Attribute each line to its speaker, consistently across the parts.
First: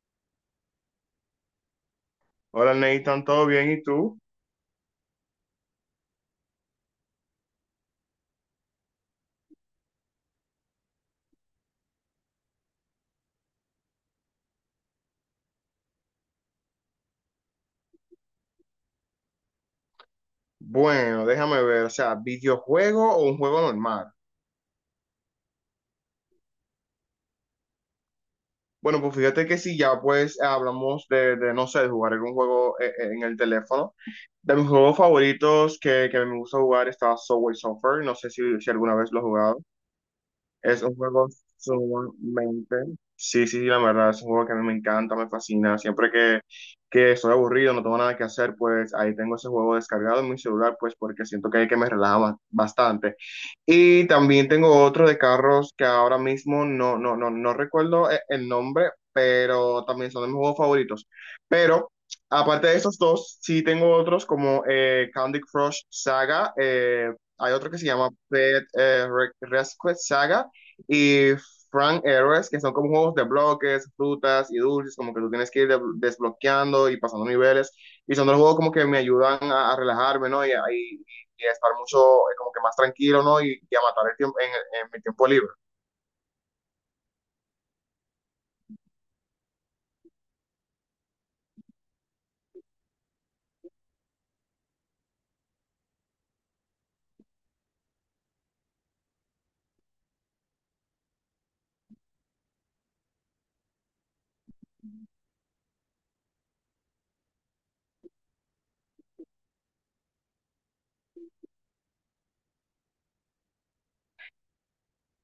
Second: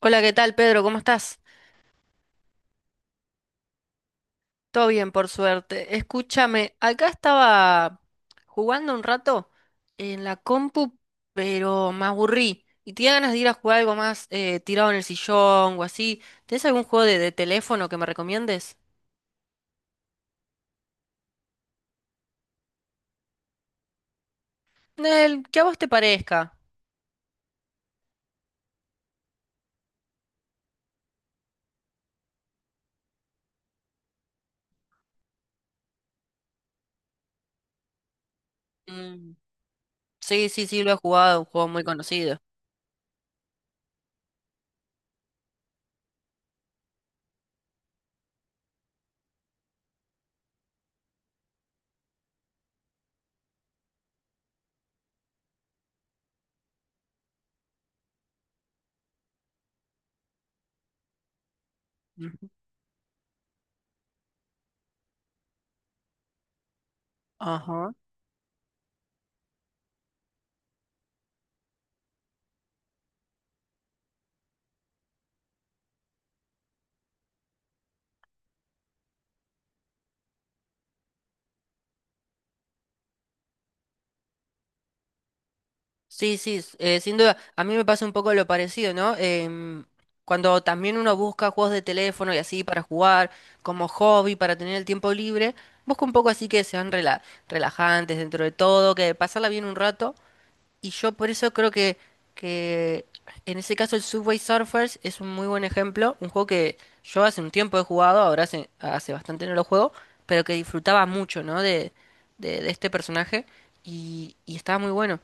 Speaker 1: Hola, ¿qué tal, Pedro? ¿Cómo estás?
Speaker 2: Hola Nathan, ¿todo bien? ¿Y tú?
Speaker 1: Todo bien, por suerte. Escúchame, acá estaba jugando un rato en la compu, pero me aburrí. Y tenía ganas de ir a jugar algo más tirado en el sillón o así. ¿Tienes algún juego de teléfono que me recomiendes?
Speaker 2: Bueno, déjame ver, o sea, ¿videojuego o un juego normal?
Speaker 1: El que a vos te parezca.
Speaker 2: Bueno, pues fíjate que si ya pues hablamos no sé, de jugar algún juego en el teléfono. De mis juegos favoritos que me gusta jugar está Subway Surfer, no sé si alguna vez lo he
Speaker 1: Mm,
Speaker 2: jugado.
Speaker 1: sí, sí, sí,
Speaker 2: Es
Speaker 1: lo
Speaker 2: un
Speaker 1: he
Speaker 2: juego
Speaker 1: jugado, un juego muy conocido.
Speaker 2: sumamente... Sí, sí, sí, la verdad, es un juego que a mí me encanta, me fascina. Siempre que estoy aburrido, no tengo nada que hacer, pues ahí tengo ese juego descargado en mi celular, pues porque siento que me relaja bastante. Y también tengo otro de carros que ahora mismo no recuerdo el nombre, pero también son de mis juegos favoritos. Pero
Speaker 1: Ujú.
Speaker 2: aparte de esos dos, sí tengo otros como Candy Crush Saga, hay otro que se
Speaker 1: Ajá.
Speaker 2: llama Pet Rescue Saga y Frank Heroes, que son como juegos de bloques, frutas y dulces, como que tú tienes que ir desbloqueando y pasando niveles. Y son dos juegos como que me ayudan a relajarme, ¿no? Y a estar mucho, como que más tranquilo, ¿no? Y a matar el tiempo en mi tiempo libre.
Speaker 1: Sí, sí, sin duda. A mí me pasa un poco lo parecido, ¿no? Cuando también uno busca juegos de teléfono y así para jugar, como hobby, para tener el tiempo libre, busca un poco así que sean relajantes dentro de todo, que pasarla bien un rato. Y yo por eso creo que en ese caso el Subway Surfers es un muy buen ejemplo, un juego que yo hace un tiempo he jugado, ahora hace bastante no lo juego, pero que disfrutaba mucho, ¿no? De este personaje y estaba muy bueno.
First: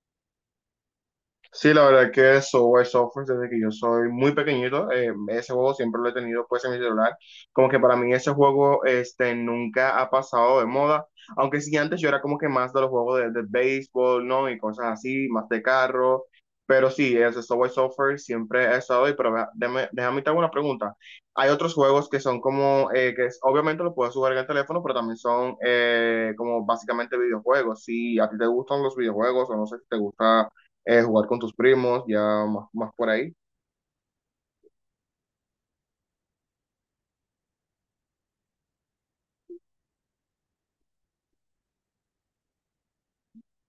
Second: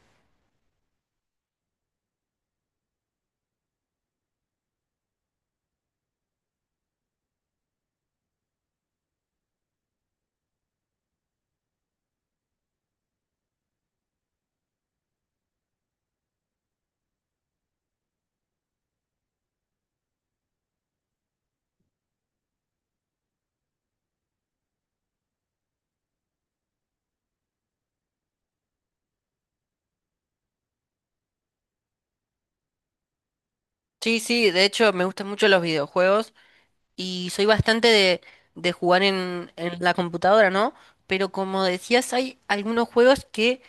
Speaker 2: Sí, la verdad que Subway Surfers, desde que yo soy muy pequeñito, ese juego siempre lo he tenido pues en mi celular. Como que para mí ese juego este, nunca ha pasado de moda. Aunque sí, antes yo era como que más de los juegos de béisbol, ¿no? Y cosas así, más de carro. Pero sí, ese Subway Surfers siempre ha estado ahí. Pero vea, déjame te hago una pregunta. Hay otros juegos que son como, que obviamente lo puedes jugar en el teléfono, pero también son como básicamente videojuegos. Si a ti te gustan los videojuegos o no sé si te gusta jugar con tus primos, ya más por ahí.
Speaker 1: Sí, sí, de hecho me gustan mucho los videojuegos y soy bastante de jugar en la computadora, ¿no? Pero como decías, hay algunos juegos que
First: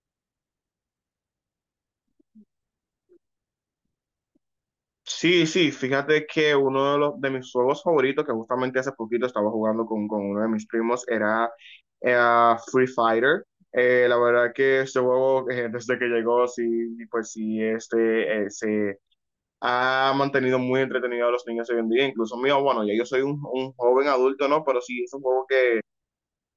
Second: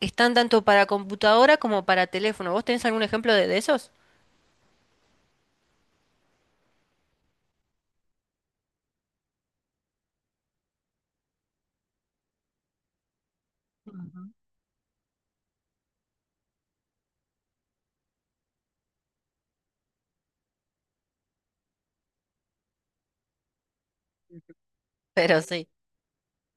Speaker 1: están tanto para computadora como para teléfono. ¿Vos tenés algún ejemplo de esos?
Speaker 2: Sí, sí, fíjate que uno de mis juegos favoritos, que justamente hace poquito estaba jugando con uno de mis primos, era Free Fighter. La verdad que este juego, desde que llegó, sí, pues sí, este, se ha mantenido muy entretenido a los niños hoy en día. Incluso mío, bueno, ya yo soy un joven adulto, ¿no? Pero sí, es un
Speaker 1: Pero
Speaker 2: juego
Speaker 1: sí.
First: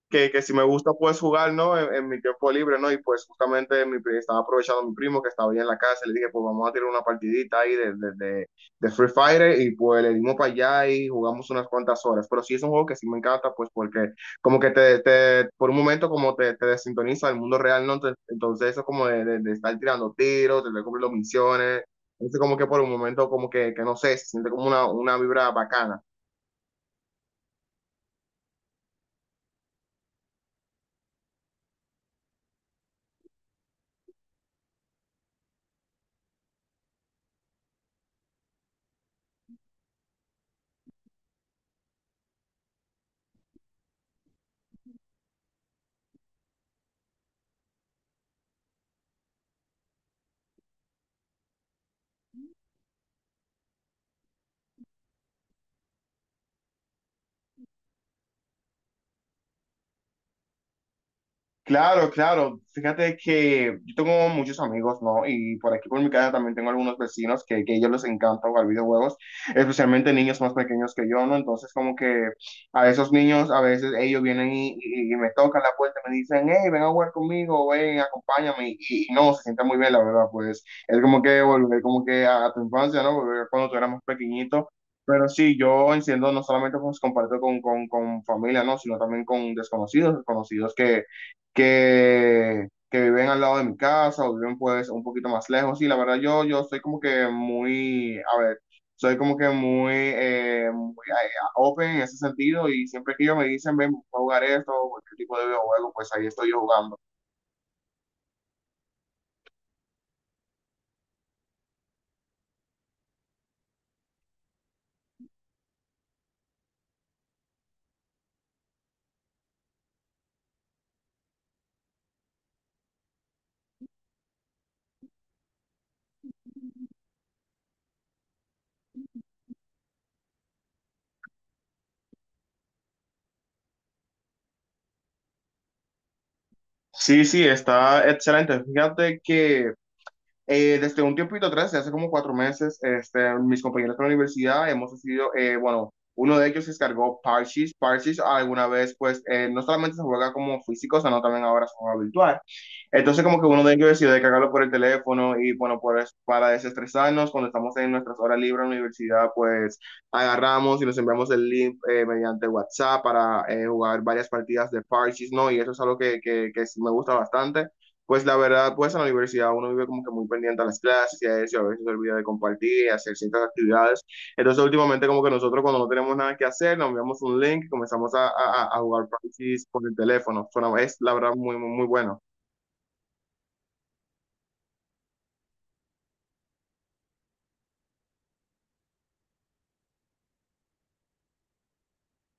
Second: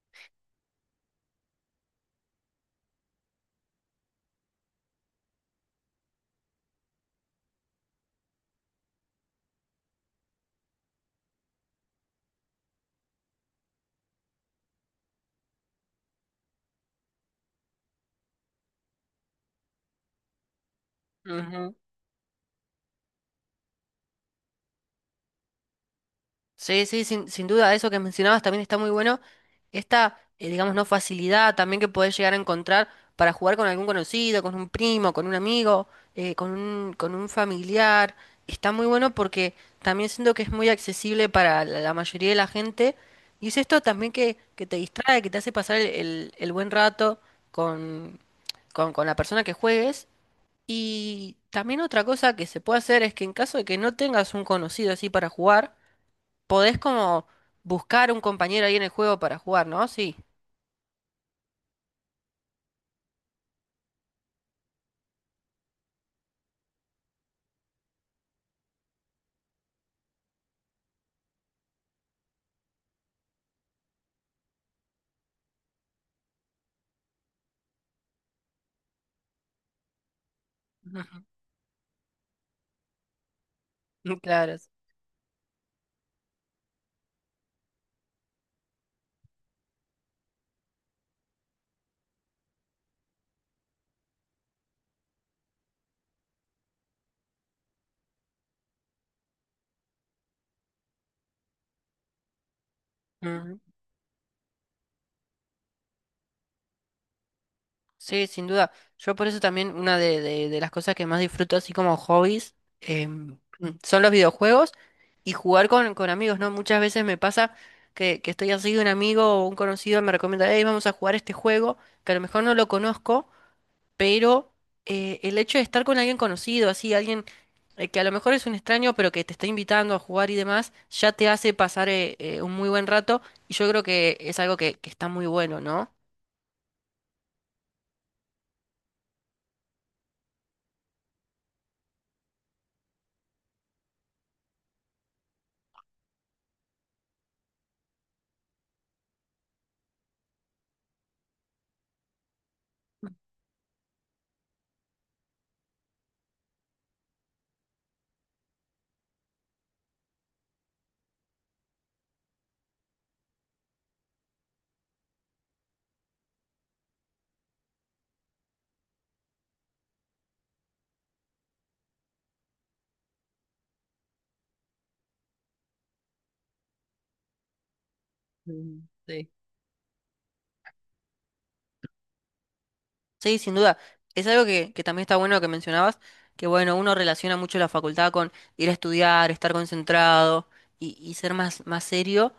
Speaker 2: que si me gusta pues jugar, ¿no? En mi tiempo libre, ¿no? Y pues justamente estaba aprovechando a mi primo que estaba ahí en la casa, le dije, pues vamos a tirar una partidita ahí de Free Fire y pues le dimos para allá y jugamos unas cuantas horas. Pero sí es un juego que sí me encanta, pues porque como que te por un momento como te desintoniza del mundo real, ¿no? Entonces, entonces eso como de estar tirando tiros, de estar cumpliendo misiones, entonces como que por un momento como que no sé, se siente como una vibra bacana.
Speaker 1: Sí, sí, sin duda, eso que mencionabas también está muy bueno. Esta, digamos, no facilidad también que podés llegar a encontrar para jugar con algún conocido, con un primo, con un amigo, con un familiar. Está muy bueno porque también siento que es muy accesible para la mayoría de la gente. Y es esto también que te distrae, que te hace pasar el buen rato con, con la persona que juegues. Y también otra cosa que se puede hacer es que en caso de que no tengas un conocido así para jugar, podés como buscar un compañero ahí en el juego para jugar, ¿no? Sí.
Speaker 2: Claro, claro. Fíjate que yo tengo muchos amigos, ¿no? Y por aquí por mi casa también tengo algunos vecinos que a ellos les encanta jugar videojuegos, especialmente niños más pequeños que yo, ¿no? Entonces como que a esos niños a veces ellos vienen y me tocan la puerta y me dicen, hey, ven a jugar conmigo, ven, acompáñame. Y no, se siente muy bien, la verdad, pues
Speaker 1: Ujú.
Speaker 2: es como que volver como que a tu infancia, ¿no? Volver a cuando tú eras más
Speaker 1: Claro.
Speaker 2: pequeñito. Pero sí, yo enciendo no solamente pues comparto con familia, ¿no? Sino también con desconocidos, desconocidos que viven al lado de mi casa o viven pues un poquito más lejos. Y la verdad yo soy como que muy, a ver, soy como que muy, muy, open en ese sentido y siempre que ellos me
Speaker 1: Ujú.
Speaker 2: dicen, ven, vamos a jugar esto o cualquier tipo de videojuego, pues ahí estoy yo jugando.
Speaker 1: Sí, sin duda. Yo por eso también una de las cosas que más disfruto así como hobbies em, son los videojuegos y jugar con amigos, ¿no? Muchas veces me pasa que estoy así, un amigo o un conocido me recomienda, hey, vamos a jugar este juego, que a lo mejor no lo conozco. Pero el hecho de estar con alguien conocido, así, alguien que a lo mejor es un extraño, pero que te está invitando a jugar y demás, ya te hace pasar un muy buen rato y yo creo que es algo que está muy bueno, ¿no?
Speaker 2: Sí, sí, está excelente. Fíjate que... desde un tiempito atrás, de hace como cuatro meses, este, mis compañeros de la universidad hemos decidido, bueno, uno de ellos se descargó Parchis. Parchis alguna vez, pues, no solamente se juega como físico, sino también ahora se juega virtual. Entonces, como que uno de ellos decidió descargarlo por el teléfono y, bueno, pues, para desestresarnos, cuando estamos en nuestras horas libres en la universidad, pues, agarramos y nos enviamos el link mediante WhatsApp para jugar varias partidas de Parchis, ¿no? Y eso es algo que sí me gusta bastante pues la verdad, pues en la universidad uno vive como que muy pendiente a las clases y a eso, y a veces se olvida de compartir y hacer ciertas actividades. Entonces, últimamente, como que nosotros cuando no tenemos nada que hacer, nos enviamos un link y comenzamos a
Speaker 1: Mm,
Speaker 2: jugar
Speaker 1: sí.
Speaker 2: parches por el teléfono. Es la verdad muy, muy, muy bueno.
Speaker 1: Sí, sin duda. Es algo que también está bueno que mencionabas, que bueno, uno relaciona mucho la facultad con ir a estudiar, estar concentrado y ser más serio.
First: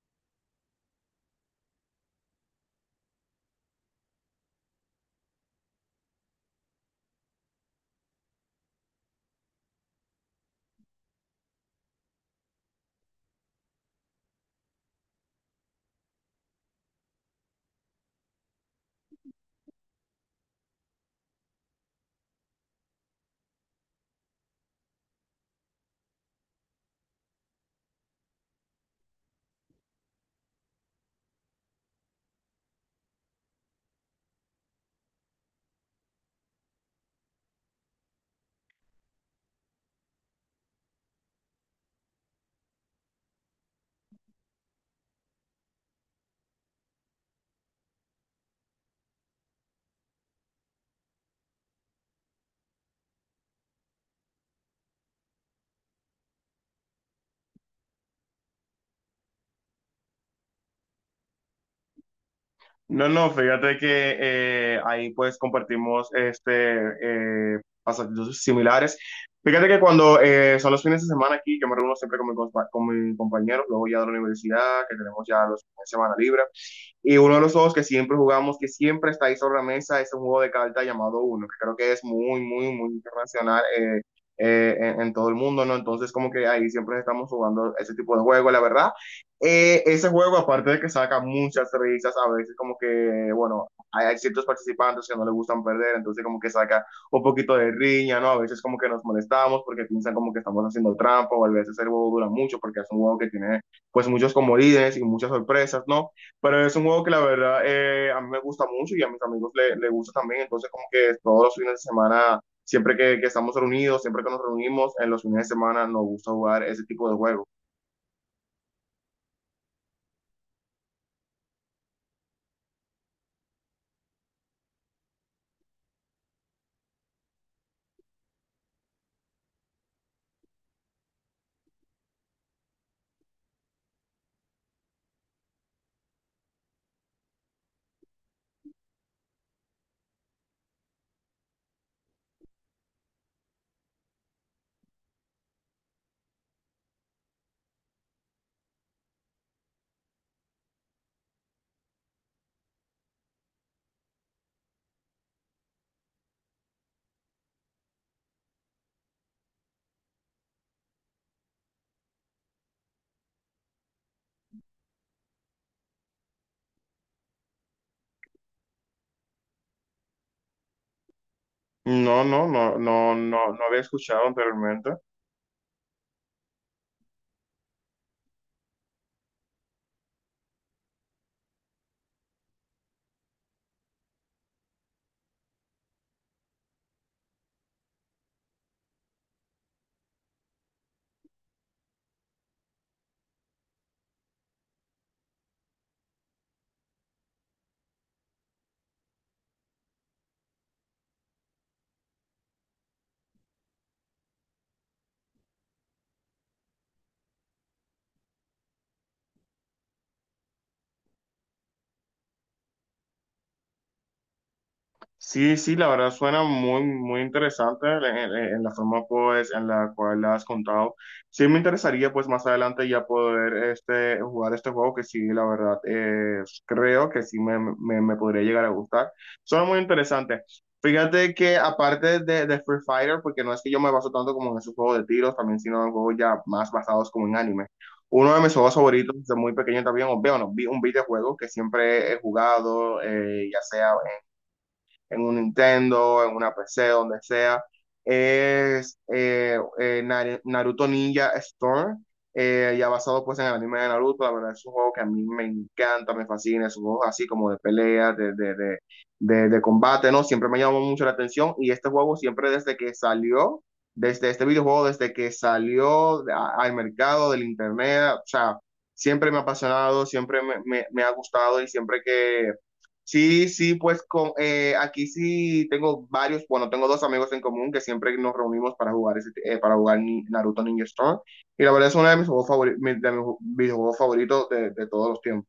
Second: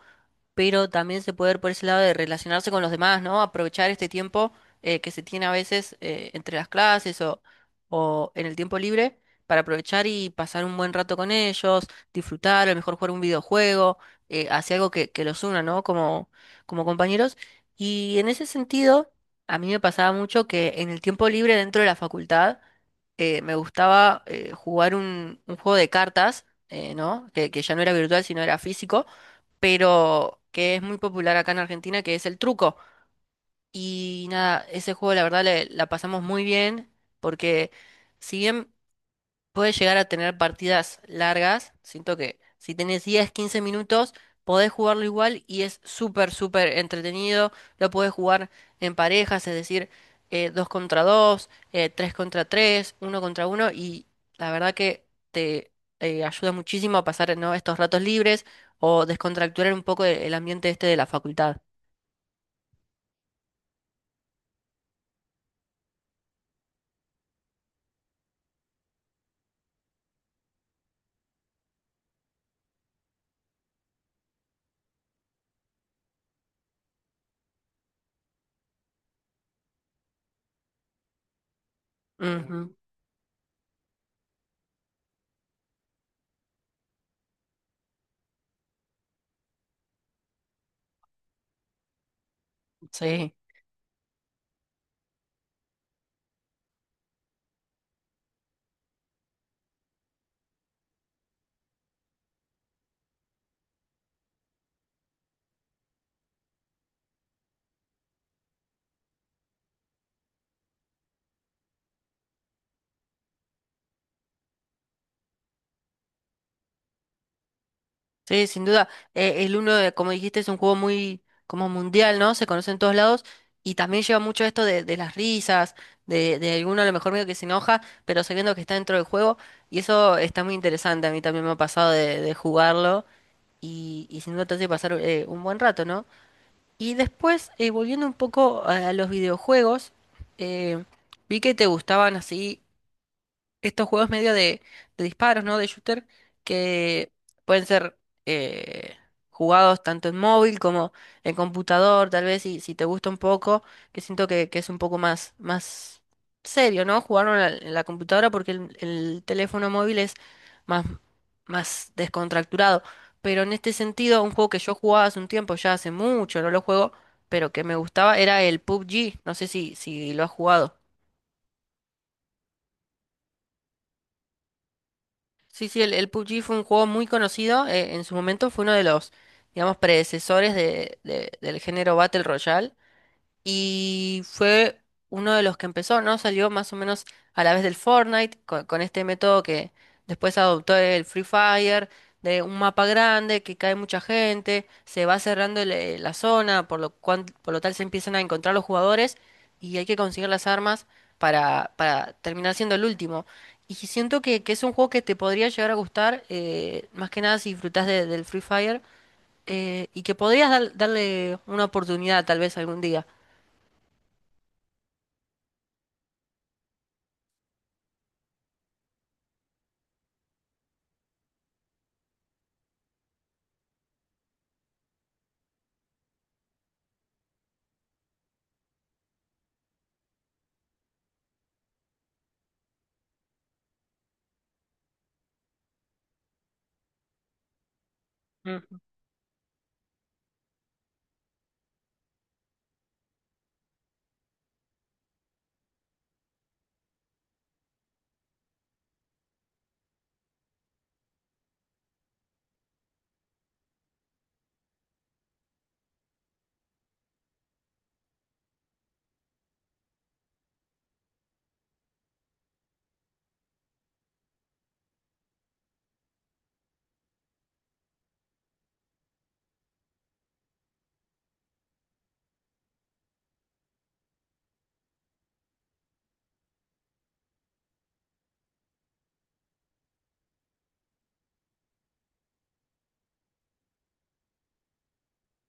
Speaker 1: Pero también se puede ver por ese lado de relacionarse con los demás, ¿no? Aprovechar este tiempo que se tiene a veces entre las clases o en el tiempo libre para aprovechar y pasar un buen rato con ellos, disfrutar, a lo mejor jugar un videojuego, hacer algo que los una, ¿no? Como compañeros. Y en ese sentido, a mí me pasaba mucho que en el tiempo libre dentro de la facultad, me gustaba jugar un juego de cartas, ¿no? Que ya no era virtual, sino era físico, pero que es muy popular acá en Argentina, que es el truco. Y nada, ese juego la verdad la pasamos muy bien, porque si bien puedes llegar a tener partidas largas. Siento que si tenés 10 15 minutos, podés jugarlo igual y es súper, súper entretenido. Lo podés jugar en parejas, es decir, 2 contra 2 3 contra tres, uno contra uno, y la verdad que te ayuda muchísimo a pasar, ¿no?, estos ratos libres o descontracturar un poco el ambiente este de la facultad.
Speaker 2: No, no, fíjate que ahí pues compartimos este, pasatiempos similares. Fíjate que cuando son los fines de semana aquí, yo me reúno siempre con con mi compañero, luego ya de la universidad, que tenemos ya los fines de semana libre. Y uno de los juegos que siempre jugamos, que siempre está ahí sobre la mesa, es un juego de cartas llamado Uno, que creo que es muy, muy,
Speaker 1: Ujú,
Speaker 2: muy internacional en todo el mundo, ¿no? Entonces como que ahí siempre estamos jugando ese tipo de juego, la verdad. Ese juego, aparte de que saca muchas risas, a veces como que,
Speaker 1: sí.
Speaker 2: bueno, hay ciertos participantes que no les gustan perder, entonces como que saca un poquito de riña, ¿no? A veces como que nos molestamos porque piensan como que estamos haciendo trampa, o a veces el juego dura mucho porque es un juego que tiene pues muchos comodines y muchas sorpresas, ¿no? Pero es un juego que la verdad a mí me gusta mucho y a mis amigos le gusta también, entonces como que todos los fines de semana, que estamos reunidos, siempre que nos reunimos, en los fines de semana nos gusta jugar ese tipo de juegos.
Speaker 1: Sí, sin duda. El Uno, como dijiste, es un juego muy como mundial, ¿no? Se conoce en todos lados y también lleva mucho esto de las risas, de alguno a lo mejor medio que se enoja, pero sabiendo que está dentro del juego y eso está muy interesante. A mí también me ha pasado de jugarlo y sin duda te hace pasar un buen rato, ¿no? Y después, volviendo un poco a los videojuegos, eh, vi que te gustaban así estos juegos medio de disparos, ¿no? De shooter, que pueden ser eh, jugados tanto en móvil como en computador, tal vez si, si te gusta un poco, que siento que es un poco más serio, ¿no? Jugarlo en la computadora porque el teléfono móvil es más, más descontracturado. Pero en este sentido, un juego que yo jugaba hace un tiempo, ya hace mucho, no lo juego, pero que me gustaba, era el PUBG. No sé si, si lo has jugado.
Speaker 2: No, no, no, no, no, no había escuchado anteriormente.
Speaker 1: Sí, sí, el PUBG fue un juego muy conocido. En su momento fue uno de los, digamos, predecesores del género Battle Royale. Y fue uno de los que empezó, ¿no? Salió más o menos a la vez del Fortnite, con este método que después adoptó el Free Fire, de un mapa grande, que cae mucha gente, se va cerrando la zona, por lo cual, por lo tal se empiezan a encontrar los jugadores y hay que conseguir las armas para terminar siendo el último. Y si siento que es un juego que te podría llegar a gustar, más que nada si disfrutás del Free Fire, Y que podrías darle una oportunidad tal vez algún día.
Speaker 2: Sí, sí, la verdad suena muy, muy interesante en la forma pues en la cual la has contado. Sí me interesaría pues más adelante ya poder este, jugar este juego que sí, la verdad creo que sí me podría llegar a gustar. Suena muy interesante. Fíjate que aparte de Free Fighter, porque no es que yo me baso tanto como en esos juegos de tiros, también sino en juegos ya más basados como en anime. Uno de mis juegos
Speaker 1: Mm,
Speaker 2: favoritos desde muy pequeño también, o veo, no, vi un videojuego que siempre he jugado, ya sea en un Nintendo, en una PC, donde sea, es Naruto Ninja Storm, ya basado pues en el anime de Naruto, la verdad es un juego que a mí me encanta, me fascina, es un juego así como de pelea, de combate, ¿no? Siempre me llamó mucho la atención y este juego siempre desde que salió, desde este videojuego, desde que salió al mercado del internet, o sea, siempre me ha apasionado, siempre me ha gustado y siempre que sí, sí, pues con, aquí sí tengo varios, bueno, tengo dos amigos en común que siempre nos reunimos para jugar para jugar Naruto Ninja Storm. Y la verdad es uno de mis juegos favoritos, de mis videojuegos favoritos de todos los tiempos.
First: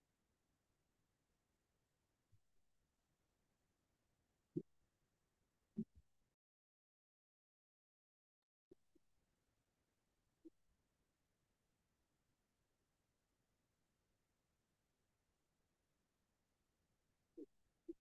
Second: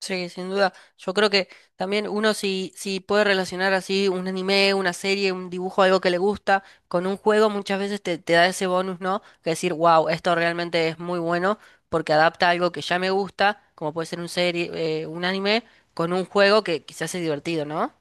Speaker 1: sí, sin duda. Yo creo que también uno si, si puede relacionar así un anime, una serie, un dibujo, algo que le gusta, con un juego muchas veces te da ese bonus, ¿no? Que decir, wow, esto realmente es muy bueno porque adapta algo que ya me gusta, como puede ser un serie, un anime, con un juego que quizás es divertido, ¿no?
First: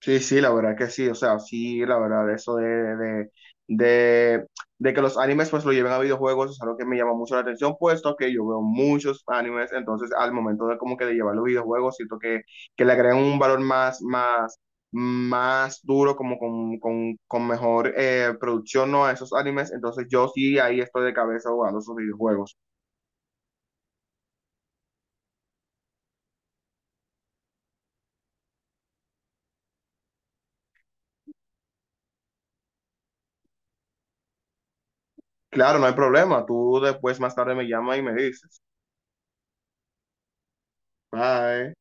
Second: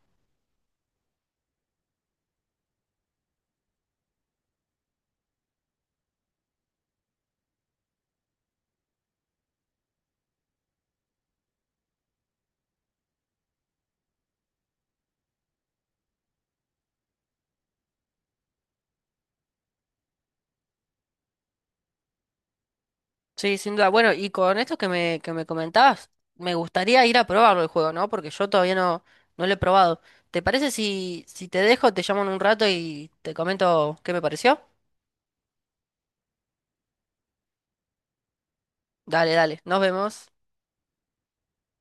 Speaker 2: Sí, sí, la verdad que sí, o sea, sí, la verdad, eso de, de, de que los animes pues lo lleven a videojuegos es algo que me llama mucho la atención, puesto que yo veo muchos animes, entonces al momento de como que de llevar los videojuegos, siento que le agregan un valor más duro, como con mejor producción, ¿no? A esos animes, entonces yo sí ahí estoy de cabeza jugando esos videojuegos.
Speaker 1: Sí, sin duda. Bueno, y con esto que me comentabas, me gustaría ir a probarlo el juego, ¿no? Porque yo todavía no, no lo he probado. ¿Te parece si, si te dejo, te llamo en un rato y te comento qué me pareció?
Speaker 2: Claro, no hay problema, tú después más tarde me llamas y me dices,
Speaker 1: Dale, dale, nos vemos.
Speaker 2: bye.